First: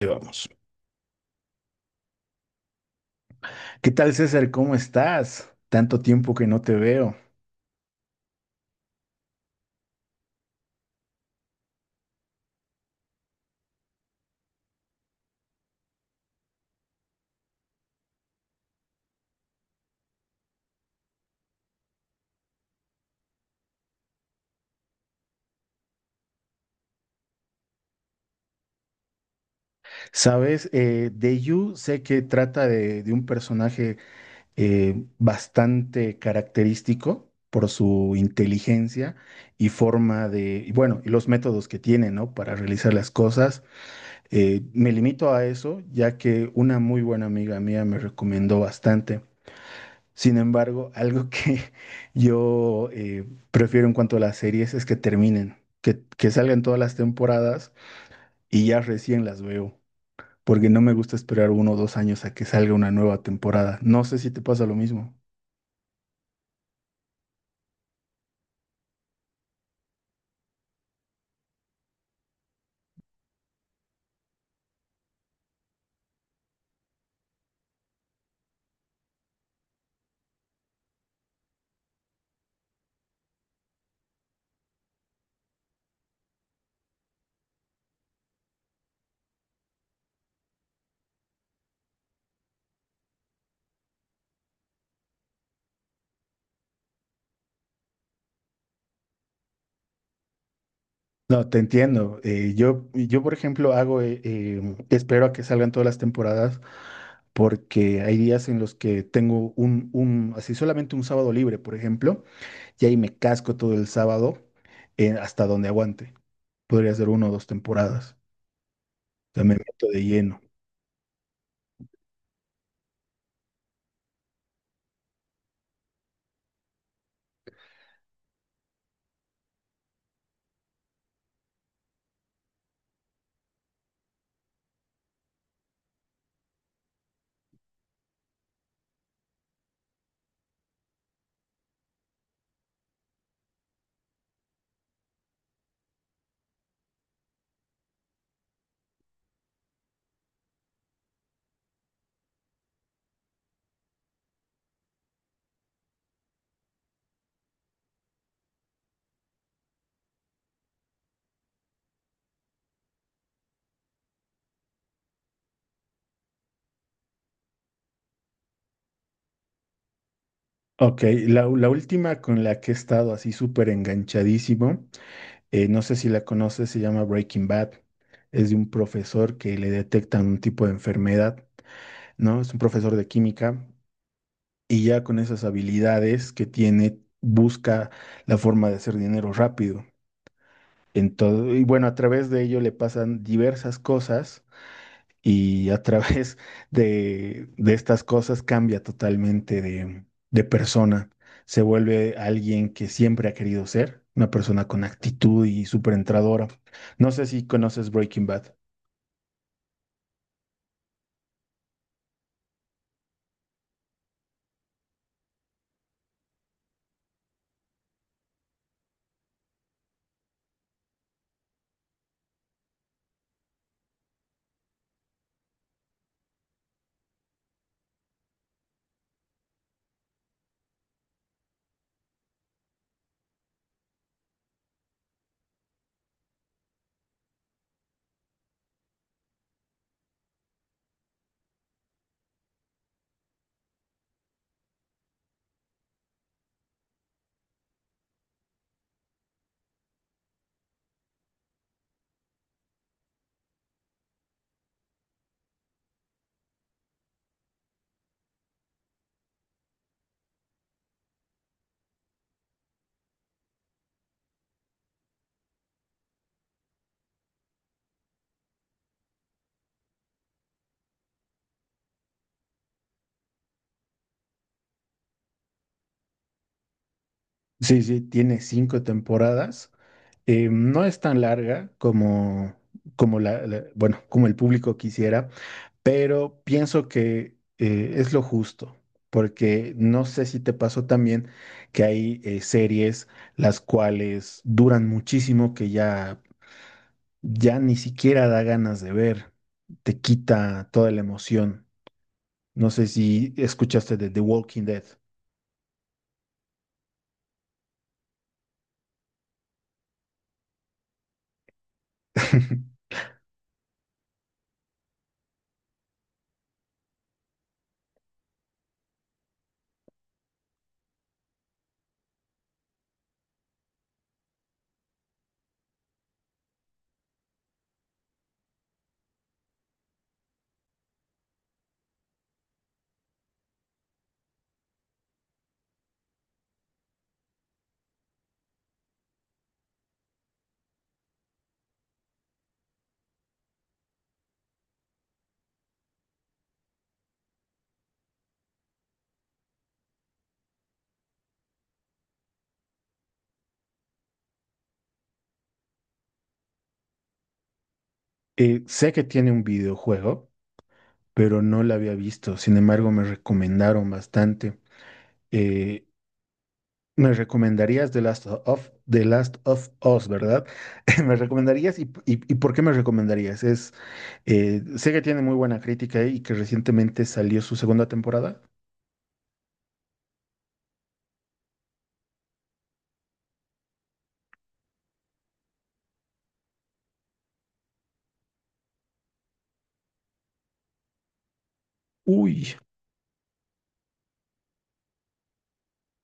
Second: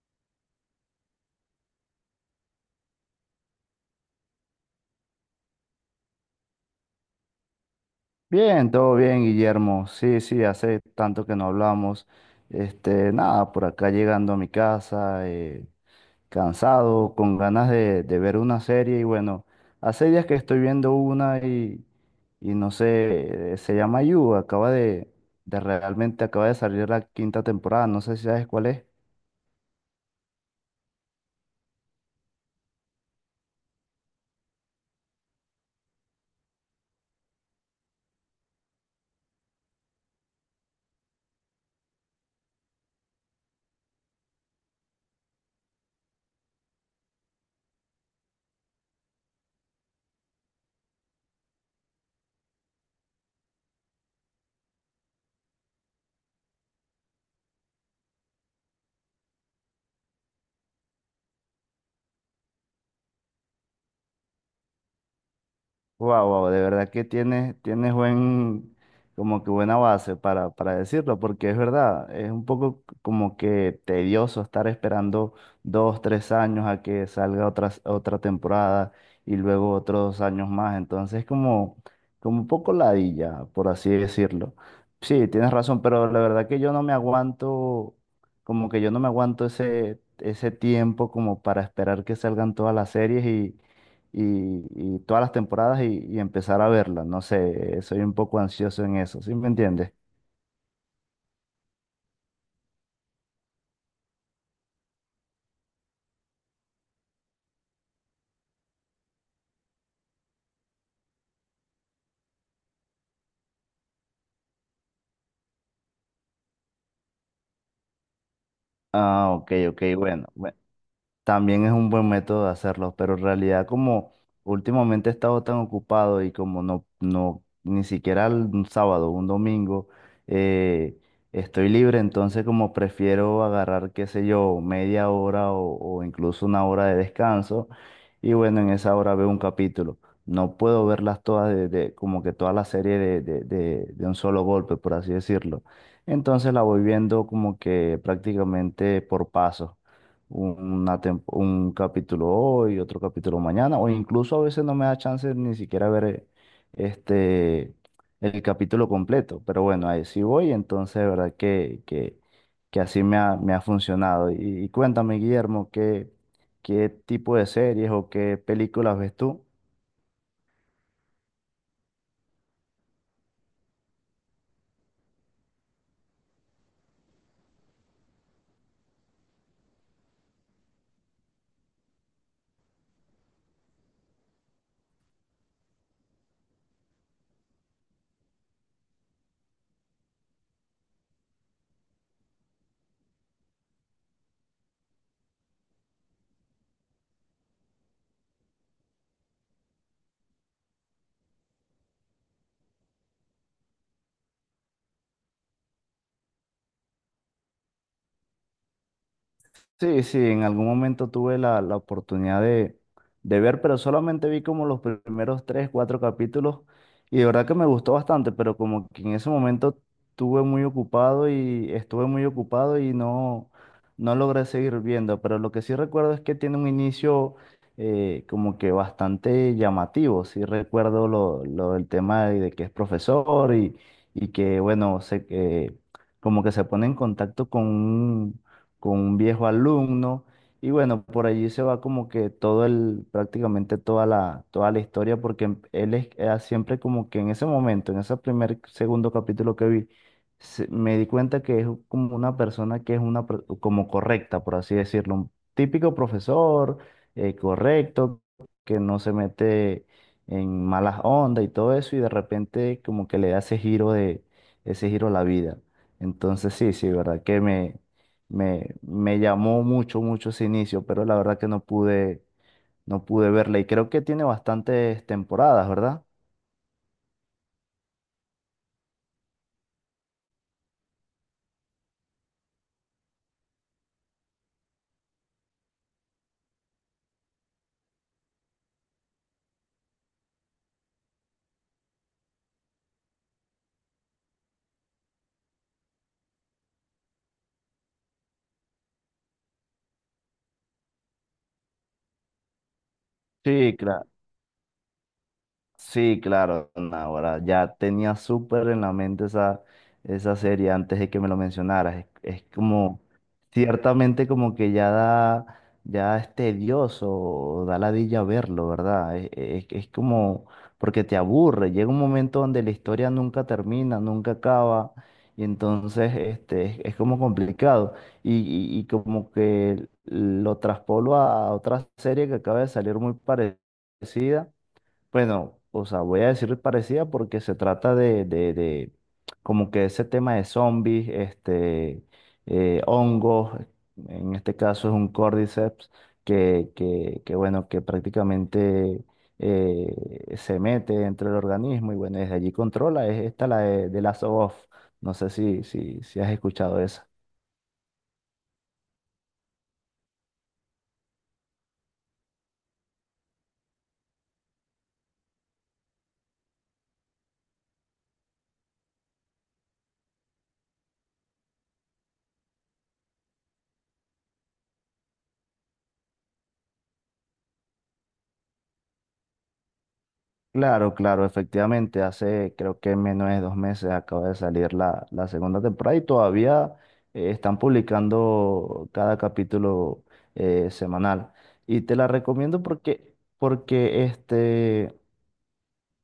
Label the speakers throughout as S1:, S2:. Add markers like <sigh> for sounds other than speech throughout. S1: Ahí vamos. ¿Qué tal, César? ¿Cómo estás? Tanto tiempo que no te veo.
S2: Bien, todo bien, Guillermo. Sí, sí, hace tanto que no hablamos. Este, nada, por acá llegando a mi casa, cansado, con ganas de, ver una serie. Y bueno, hace días que estoy viendo una y no sé, se llama You. Acaba de salir la quinta temporada. No sé si sabes cuál es.
S1: Sabes, de You sé que trata de un personaje bastante característico por su inteligencia y forma de, y bueno, y los métodos que tiene, ¿no? Para realizar las cosas. Me limito a eso, ya que una muy buena amiga mía me recomendó bastante. Sin embargo, algo que <laughs> yo prefiero en cuanto a las series es que terminen, que salgan todas las temporadas y ya recién las veo, porque no me gusta esperar uno o dos años a que salga una nueva temporada. No sé si te pasa lo mismo.
S2: Wow, wow, de verdad que tienes como que buena base para decirlo, porque es verdad, es un poco como que tedioso estar esperando 2, 3 años a que salga otra temporada y luego otros años más. Entonces, como un poco ladilla, por así decirlo. Sí, tienes razón, pero la verdad que yo no me aguanto, como que yo no me aguanto ese tiempo como para esperar que salgan todas las series y todas las temporadas y empezar a verlas. No sé, soy un poco ansioso en eso, ¿sí me entiendes?
S1: No, te entiendo. Yo, por ejemplo, hago, espero a que salgan todas las temporadas porque hay días en los que tengo un así solamente un sábado libre, por ejemplo, y ahí me casco todo el sábado hasta donde aguante. Podría ser uno o dos temporadas. O
S2: Ah,
S1: sea,
S2: ok,
S1: me
S2: ok,
S1: meto de
S2: bueno,
S1: lleno.
S2: bueno. También es un buen método de hacerlo, pero en realidad como últimamente he estado tan ocupado y como no, no, ni siquiera un sábado, un domingo, eh, estoy libre, entonces como prefiero agarrar, qué sé yo, media hora o incluso una hora de descanso y bueno, en esa hora veo un capítulo. No puedo verlas todas como que toda la serie de un solo golpe, por así decirlo. Entonces la voy viendo como que prácticamente por pasos un capítulo hoy, otro capítulo mañana, o incluso a veces no me da chance ni siquiera ver este, el capítulo completo, pero bueno, ahí sí voy, entonces de verdad que así me ha funcionado. Y cuéntame, Guillermo, ¿qué tipo de series o qué películas ves tú?
S1: Ok, la última con la que he estado así súper enganchadísimo, no sé si la conoces, se llama Breaking Bad. Es de un profesor que le detectan un tipo de enfermedad, ¿no? Es un profesor de química y ya con esas habilidades que tiene, busca la forma de hacer dinero rápido. Y bueno, a través de ello le pasan diversas cosas y a través <laughs> de estas cosas cambia totalmente de persona. Se vuelve alguien que siempre ha querido ser, una persona con actitud y súper entradora. No sé si conoces Breaking Bad.
S2: Sí, sí, en algún momento tuve la oportunidad de ver, pero solamente vi como los primeros tres, cuatro capítulos y de verdad que me gustó bastante, pero como que en ese momento estuve muy ocupado y no, no logré seguir viendo, pero lo que sí recuerdo es que tiene un inicio como que bastante llamativo, sí recuerdo lo del tema de que es profesor y que bueno, que como que se pone en contacto con un viejo alumno. Y bueno, por allí se va como que prácticamente toda la historia, porque él era siempre como que en ese momento, en ese primer, segundo capítulo que vi, me di cuenta que es como una persona que es como correcta, por así decirlo, un típico profesor, correcto, que no se mete en malas ondas y todo eso, y de repente como que le da ese giro a la vida. Entonces sí, sí, verdad que me llamó mucho, mucho ese inicio, pero la verdad que no pude verla. Y creo que tiene bastantes temporadas, ¿verdad?
S1: Sí, sí, tiene cinco temporadas. No es tan larga como, bueno, como el público quisiera, pero pienso que es lo justo, porque no sé si te pasó también que hay series las cuales duran muchísimo que ya, ya ni siquiera da ganas de ver, te quita toda la emoción. No sé si
S2: Sí,
S1: escuchaste
S2: claro.
S1: de The Walking Dead.
S2: Sí, claro, ahora ya tenía súper en la mente esa serie antes de que me lo mencionaras. Es
S1: <laughs>
S2: como, ciertamente como que ya da, ya es tedioso, da ladilla verlo, ¿verdad? Es como, porque te aburre, llega un momento donde la historia nunca termina, nunca acaba, y entonces es como complicado. Y como que lo traspolo a otra serie que acaba de salir muy parecida, bueno, o sea, voy a decir parecida porque se trata de como que ese tema de zombies, hongos, en este caso es un cordyceps, que bueno, que prácticamente se mete entre el organismo y bueno, desde allí controla, es esta la de Last of Us. No sé si has escuchado esa.
S1: Sé que tiene un videojuego. Pero no la había visto. Sin embargo, me recomendaron bastante. Eh, me recomendarías The Last of Us, ¿verdad? <laughs> ¿Me recomendarías y por qué me recomendarías? Es, sé que tiene muy buena crítica y que recientemente salió su segunda temporada.
S2: Claro, claro, efectivamente, hace creo que menos de 2 meses acaba de salir la segunda temporada y todavía están publicando cada capítulo semanal. Y te la
S1: Uy.
S2: recomiendo porque este,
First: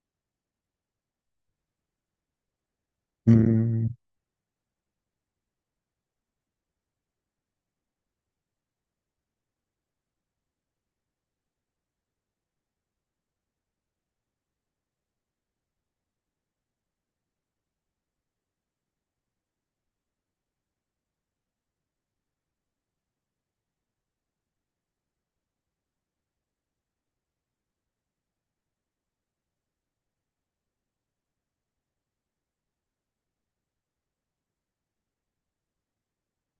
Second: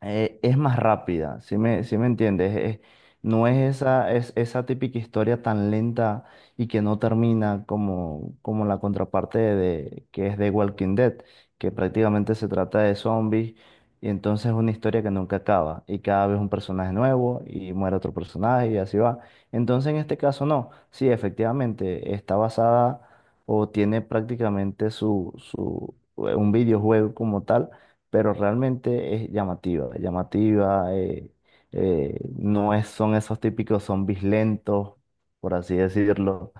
S2: eh, es más rápida, si me, sí me entiendes? No es
S1: Mm.
S2: esa, es esa típica historia tan lenta y que no termina como, la contraparte que es de Walking Dead, que prácticamente se trata de zombies y entonces es una historia que nunca acaba y cada vez un personaje nuevo y muere otro personaje y así va. Entonces en este caso no, sí, efectivamente está basada o tiene prácticamente un videojuego como tal, pero realmente es llamativa, llamativa, no es, son esos típicos zombies lentos, por así decirlo.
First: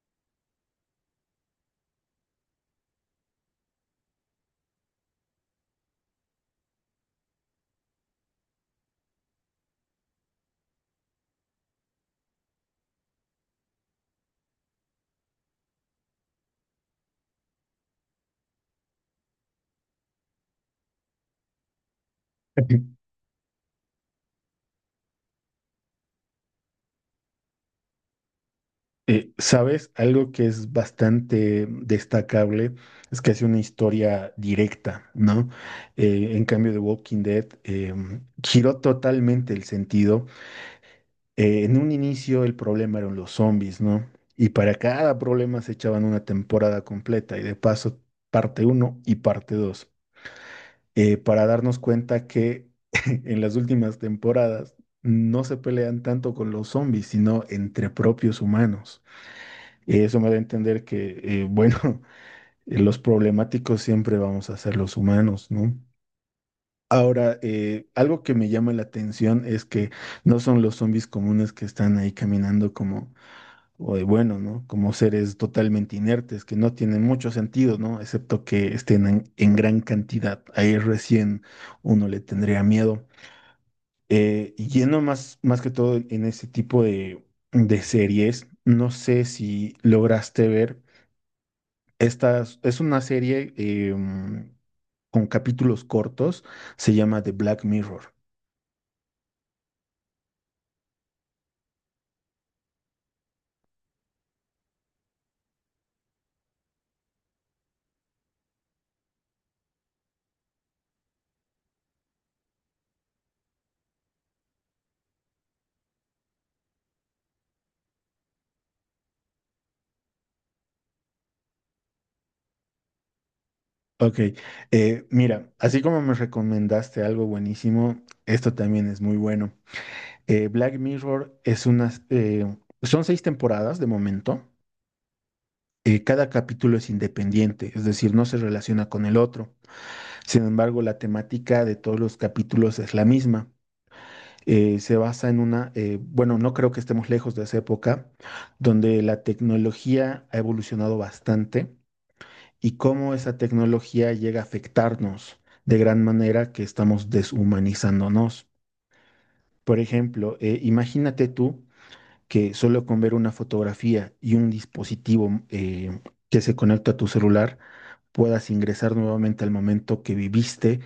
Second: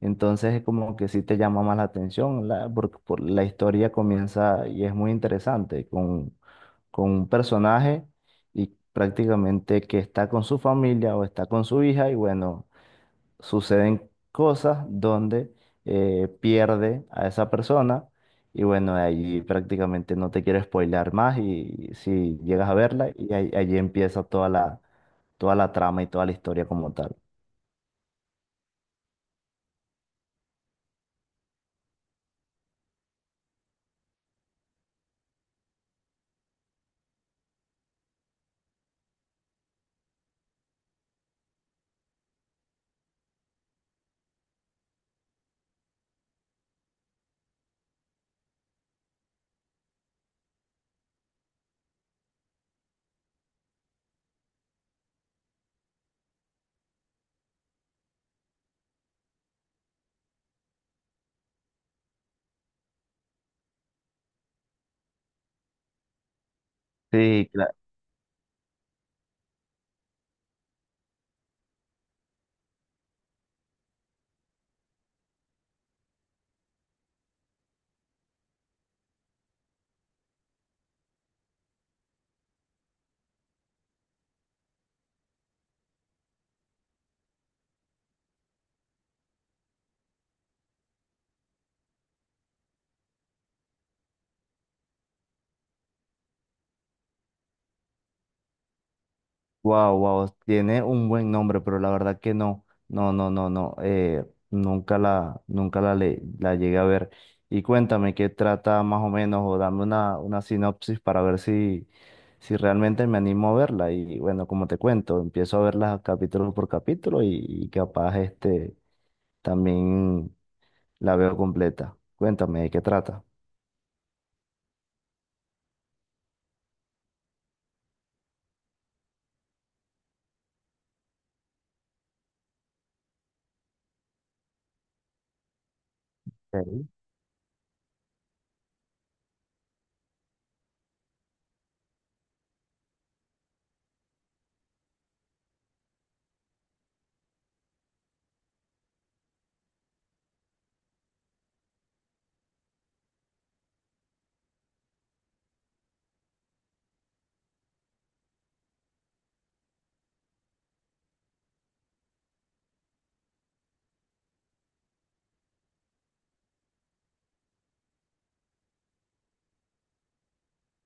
S2: Entonces es como que sí te llama más la atención, porque la historia comienza y es muy interesante con un personaje y prácticamente que está con su familia o está con su hija y bueno, suceden cosas donde pierde a esa persona y bueno, ahí prácticamente no te quiero spoilear más, y si llegas a verla,
S1: <laughs>
S2: y ahí, allí empieza toda la trama y toda la historia como tal.
S1: ¿sabes? Algo que es bastante destacable es que hace una historia directa, ¿no? En cambio de Walking Dead, giró totalmente el sentido en un inicio el problema eran los zombies, ¿no? Y para cada problema se echaban una temporada completa y de paso parte uno y parte 2, para darnos cuenta que <laughs> en las últimas temporadas no se pelean tanto con los zombies, sino entre propios humanos. Eso me da a entender que, bueno, <laughs> los problemáticos siempre vamos a ser los humanos, ¿no? Ahora,
S2: Sí, claro.
S1: algo que me llama la atención es que no son los zombies comunes que están ahí caminando como o de bueno, ¿no? Como seres totalmente inertes, que no tienen mucho sentido, ¿no? Excepto que estén en gran cantidad. Ahí recién uno le tendría miedo. Y yendo más, más que todo en ese tipo de series, no sé si lograste ver, esta es una serie con capítulos cortos, se llama The Black Mirror.
S2: Wow, wow, tiene un buen nombre, pero la verdad que no, no, no, no, no, nunca la llegué a ver. Y cuéntame qué trata más o menos, o dame una sinopsis para ver si realmente me animo a verla. Y bueno, como te cuento, empiezo a verla capítulo por capítulo y capaz este también la veo completa. Cuéntame de qué trata.
S1: Ok, mira, así como me recomendaste algo buenísimo, esto también es muy bueno. Black Mirror es unas, son seis temporadas de momento. Cada capítulo es independiente, es decir, no se relaciona con el otro. Sin embargo, la temática de todos los capítulos es la misma. Se basa en una, bueno, no creo que estemos lejos de esa época, donde la tecnología ha evolucionado bastante y cómo esa tecnología llega a afectarnos de gran manera que estamos deshumanizándonos. Por ejemplo, imagínate tú que solo con ver una fotografía y un dispositivo que se conecta a tu celular puedas ingresar nuevamente al momento que viviste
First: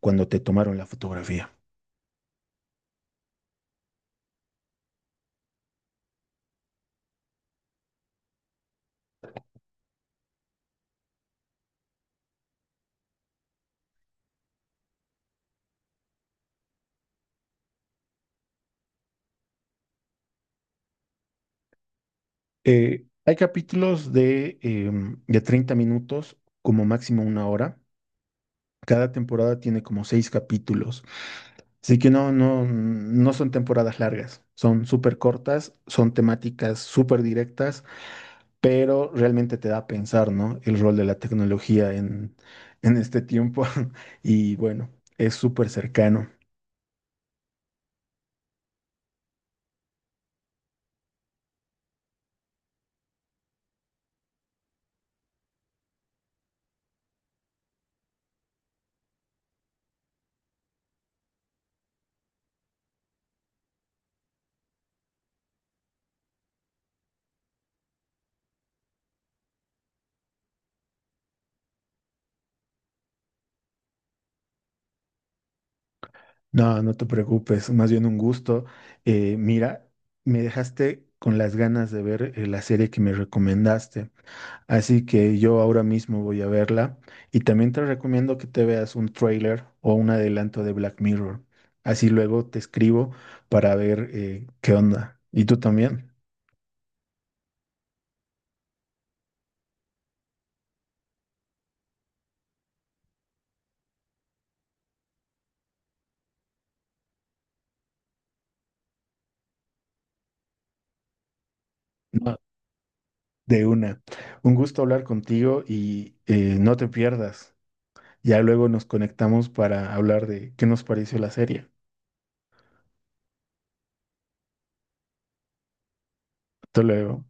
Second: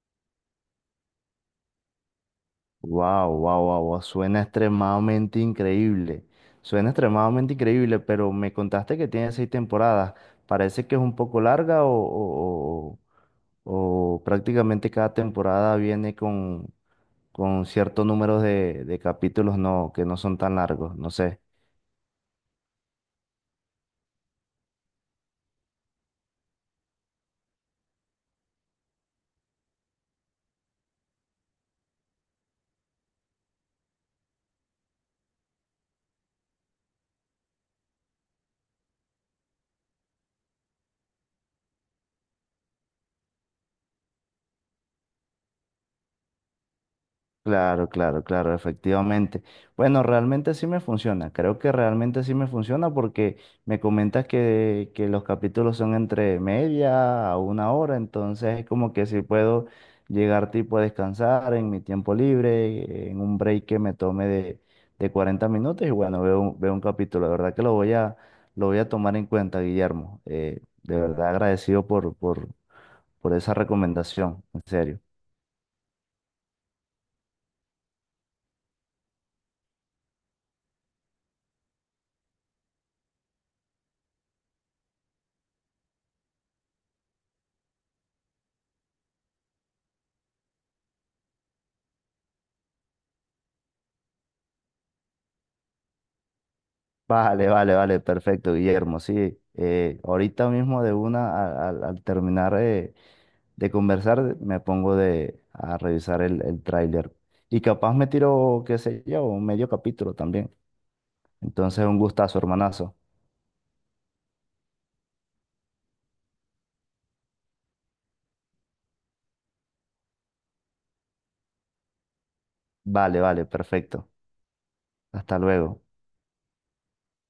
S1: cuando te tomaron la fotografía.
S2: Wow, wow, wow, wow, suena extremadamente increíble. Suena extremadamente increíble, pero me contaste que tiene seis temporadas. Parece que es un poco larga, o, o prácticamente cada temporada viene con cierto número de capítulos, no, que no son tan largos. No sé.
S1: Hay capítulos de, de 30 minutos, como máximo una hora. Cada temporada tiene como seis capítulos. Así que no, no, no son temporadas largas, son súper cortas, son temáticas súper directas, pero realmente te da a pensar, ¿no? El rol de la tecnología en este tiempo. <laughs> Y bueno, es súper cercano.
S2: Claro, claro, claro, efectivamente. Bueno, realmente sí me funciona. Creo que realmente sí me funciona porque me comentas que los capítulos son entre media a una hora, entonces es como que si puedo llegar tipo a descansar en mi tiempo libre, en un break que me tome de 40 minutos y bueno, veo un capítulo. De verdad que lo voy a tomar en cuenta, Guillermo. De verdad agradecido por esa recomendación, en serio.
S1: No, no te preocupes, más bien un gusto. Mira, me dejaste con las ganas de ver la serie que me recomendaste. Así que yo ahora mismo voy a verla y también te recomiendo que te veas un trailer o un adelanto de Black Mirror. Así luego te escribo para ver qué onda. ¿Y tú también?
S2: Vale, vale, vale, perfecto, Guillermo. Sí, ahorita mismo de una, al terminar de conversar, me pongo a revisar el tráiler. Y capaz me tiro, qué sé yo, un medio capítulo también. Entonces, un
S1: No.
S2: gustazo, hermanazo.
S1: De una. Un gusto hablar contigo y no te pierdas. Ya luego nos conectamos para hablar de qué nos pareció la serie.
S2: Vale, vale, perfecto. Hasta luego.
S1: Hasta luego.